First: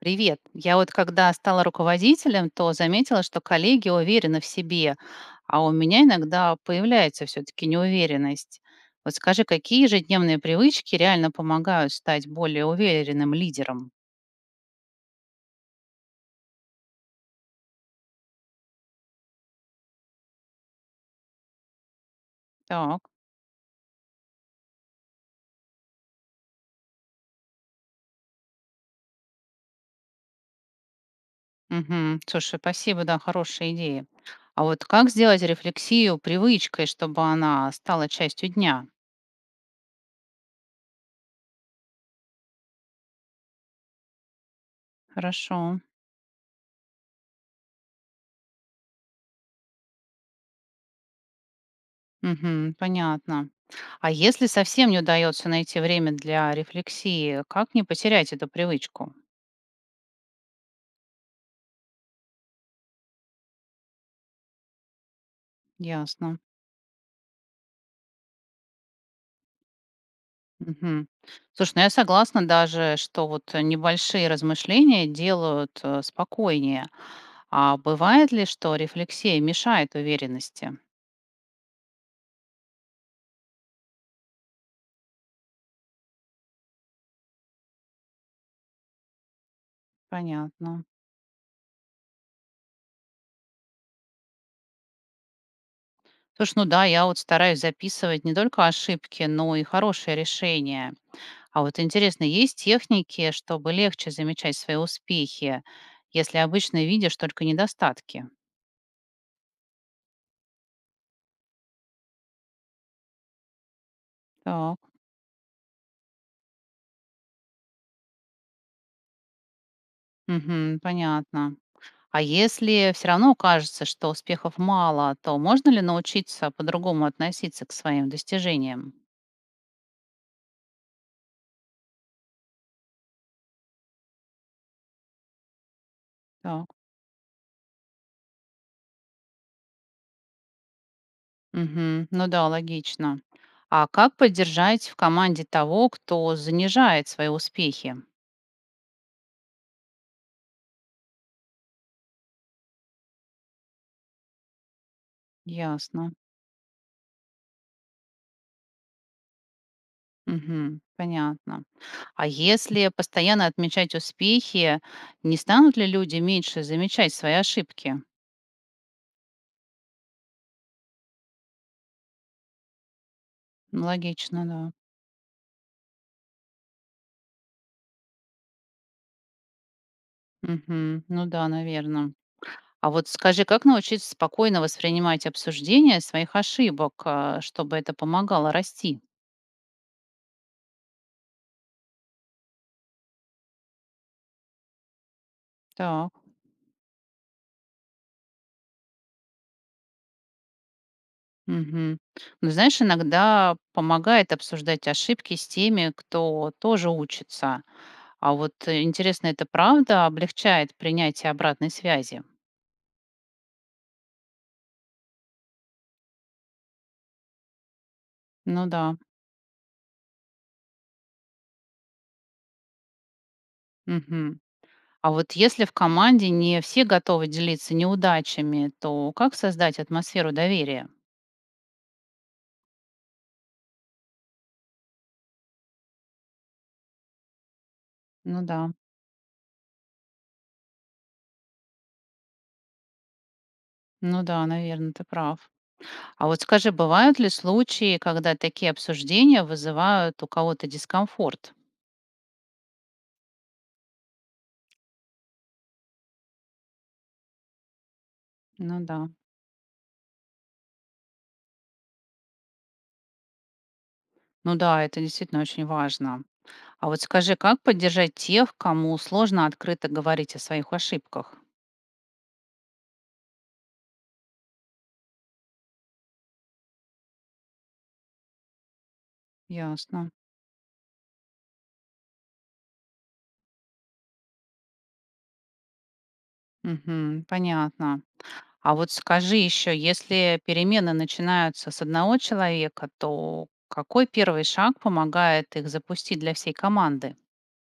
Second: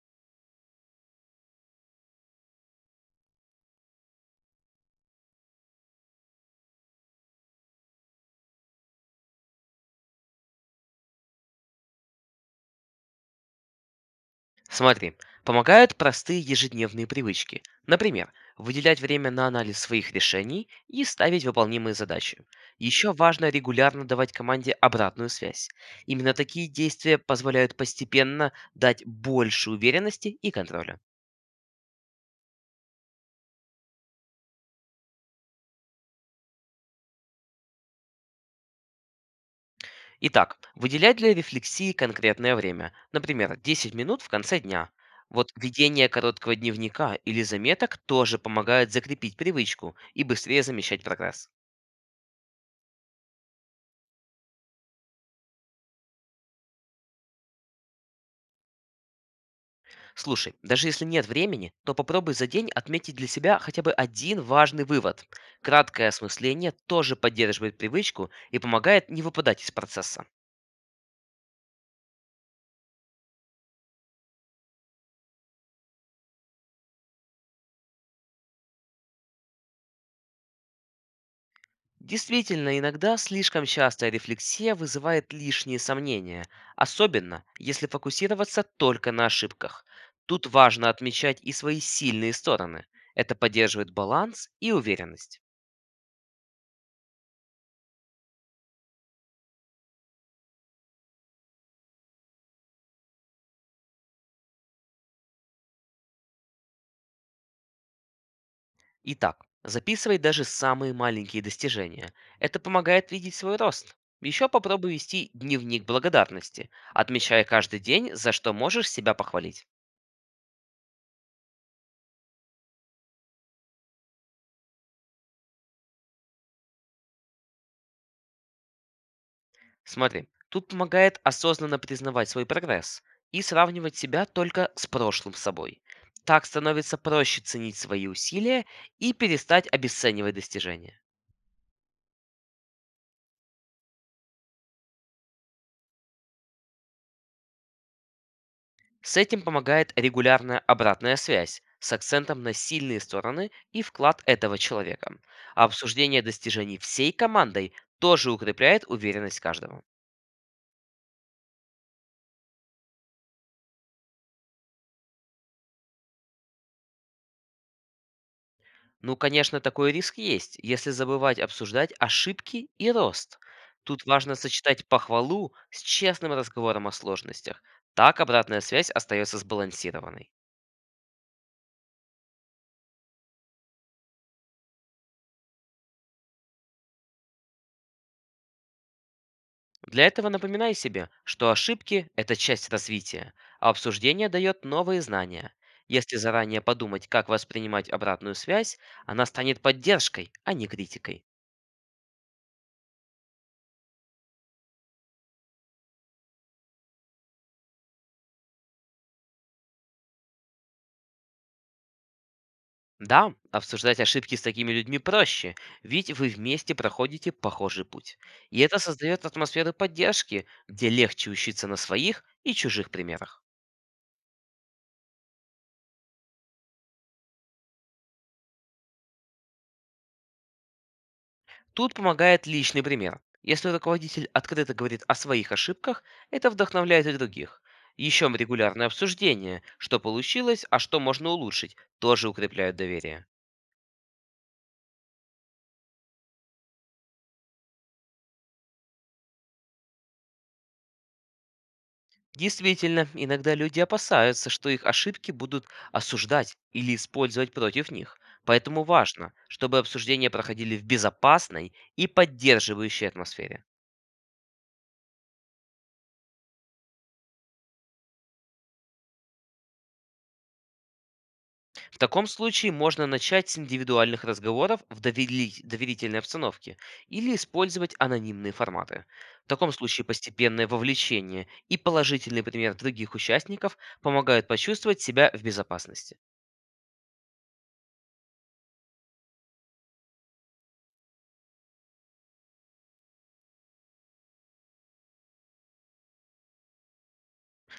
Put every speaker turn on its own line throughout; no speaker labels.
Привет. Я вот когда стала руководителем, то заметила, что коллеги уверены в себе, а у меня иногда появляется все-таки неуверенность. Вот скажи, какие ежедневные привычки реально помогают стать более уверенным лидером?
Смотри, помогают простые ежедневные привычки. Например, выделять время на анализ своих решений и ставить выполнимые задачи.
Так.
Еще важно регулярно давать команде обратную связь. Именно такие действия позволяют постепенно дать больше уверенности и контроля.
Мгм. Слушай, спасибо, да, хорошая идея. А вот как сделать рефлексию привычкой, чтобы она стала частью дня?
Итак, выделять для рефлексии конкретное время, например, 10 минут в конце дня. Вот
Хорошо.
ведение короткого дневника или заметок тоже помогает закрепить привычку и быстрее замечать прогресс.
Мгм. Понятно. А если совсем не удается найти время для рефлексии, как не потерять эту привычку?
Слушай, даже если нет времени, то попробуй за день отметить для себя хотя бы один важный вывод. Краткое
Ясно.
осмысление тоже поддерживает привычку и помогает не выпадать из процесса.
Мгм. Слушай, ну я согласна даже, что вот небольшие размышления делают спокойнее. А бывает ли, что рефлексия мешает уверенности?
Действительно, иногда слишком частая рефлексия вызывает лишние сомнения, особенно если фокусироваться только на ошибках. Тут
Понятно.
важно отмечать и свои сильные стороны. Это поддерживает баланс и уверенность.
Слушай, ну да, я вот стараюсь записывать не только ошибки, но и хорошие решения. А вот интересно, есть техники, чтобы легче замечать свои успехи, если обычно видишь только недостатки?
Итак, записывай даже самые маленькие достижения. Это помогает видеть свой рост. Еще
Так,
попробуй вести дневник благодарности, отмечая каждый день, за что можешь себя похвалить.
мгм, понятно. А если все равно кажется, что успехов мало, то можно ли научиться по-другому относиться к своим достижениям?
Смотри, тут помогает осознанно признавать свой прогресс и сравнивать себя только с прошлым собой. Так
Так,
становится проще ценить свои усилия и перестать обесценивать достижения.
мгм, ну да, логично. А как поддержать в команде того, кто занижает свои успехи?
С этим помогает регулярная обратная связь с акцентом на сильные стороны и вклад этого человека. А
Ясно.
обсуждение достижений всей командой тоже укрепляет уверенность каждого.
Мгм. Понятно. А если постоянно отмечать успехи, не станут ли люди меньше замечать свои ошибки?
Ну, конечно, такой риск есть, если забывать обсуждать ошибки и рост.
Ну,
Тут важно
логично, да.
сочетать похвалу с честным разговором о сложностях. Так обратная связь остается сбалансированной.
Мгм. Ну да, наверное. А вот скажи, как научиться спокойно воспринимать обсуждение своих ошибок, чтобы это помогало расти?
Для этого напоминай себе, что ошибки – это часть развития, а обсуждение дает новые знания.
Так.
Если заранее подумать, как воспринимать обратную связь, она станет поддержкой, а не критикой.
Мгм. Ну, знаешь, иногда помогает обсуждать ошибки с теми, кто тоже учится. А вот интересно, это правда облегчает принятие обратной связи?
Да, обсуждать ошибки с такими людьми проще, ведь вы вместе проходите похожий путь. И
Ну
это
да.
создает атмосферу поддержки, где легче учиться на своих и чужих примерах.
Мгм. А вот если в команде не все готовы делиться неудачами, то как создать атмосферу доверия?
Тут помогает личный пример. Если руководитель открыто говорит о своих ошибках, это вдохновляет и других. Еще
Ну да,
регулярное обсуждение, что получилось, а что можно улучшить, тоже укрепляют доверие.
ну да, наверное, ты прав. А вот скажи, бывают ли случаи, когда такие обсуждения вызывают у кого-то дискомфорт?
Действительно, иногда люди опасаются, что их ошибки будут осуждать или использовать против них.
Ну
Поэтому
да.
важно, чтобы обсуждения проходили в безопасной и поддерживающей атмосфере.
Ну да, это действительно очень важно. А вот скажи, как поддержать тех, кому сложно открыто говорить о своих ошибках?
В таком случае можно начать с индивидуальных разговоров в доверительной обстановке или использовать анонимные форматы. В таком
Ясно.
случае постепенное вовлечение и положительный пример других участников помогают почувствовать себя в безопасности.
Мгм. Понятно. А вот скажи еще, если перемены начинаются с одного человека, то какой первый шаг помогает их запустить для всей команды?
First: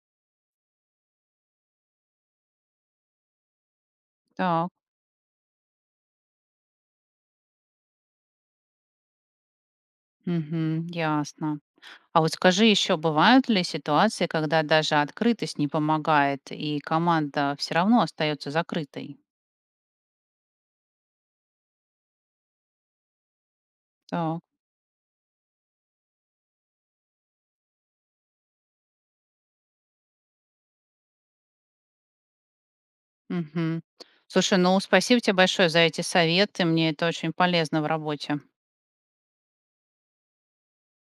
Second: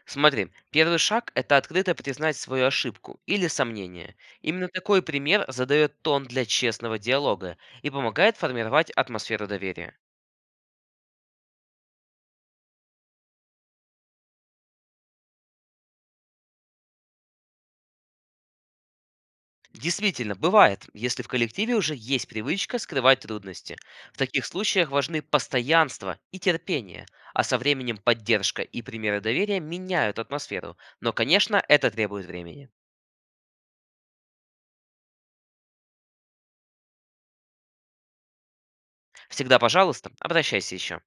Смотри, первый шаг – это открыто признать свою ошибку или сомнение. Именно
Так,
такой пример задает тон для честного диалога и помогает формировать атмосферу доверия.
мгм, ясно. А вот скажи еще, бывают ли ситуации, когда даже открытость не помогает, и команда все равно остается закрытой?
Действительно, бывает, если в коллективе уже есть привычка скрывать трудности. В
Так,
таких случаях важны постоянство и терпение, а со временем поддержка и примеры доверия меняют атмосферу. Но, конечно, это требует времени.
мгм. Слушай, ну спасибо тебе большое за эти советы, мне это очень полезно в работе.
Всегда, пожалуйста, обращайся еще.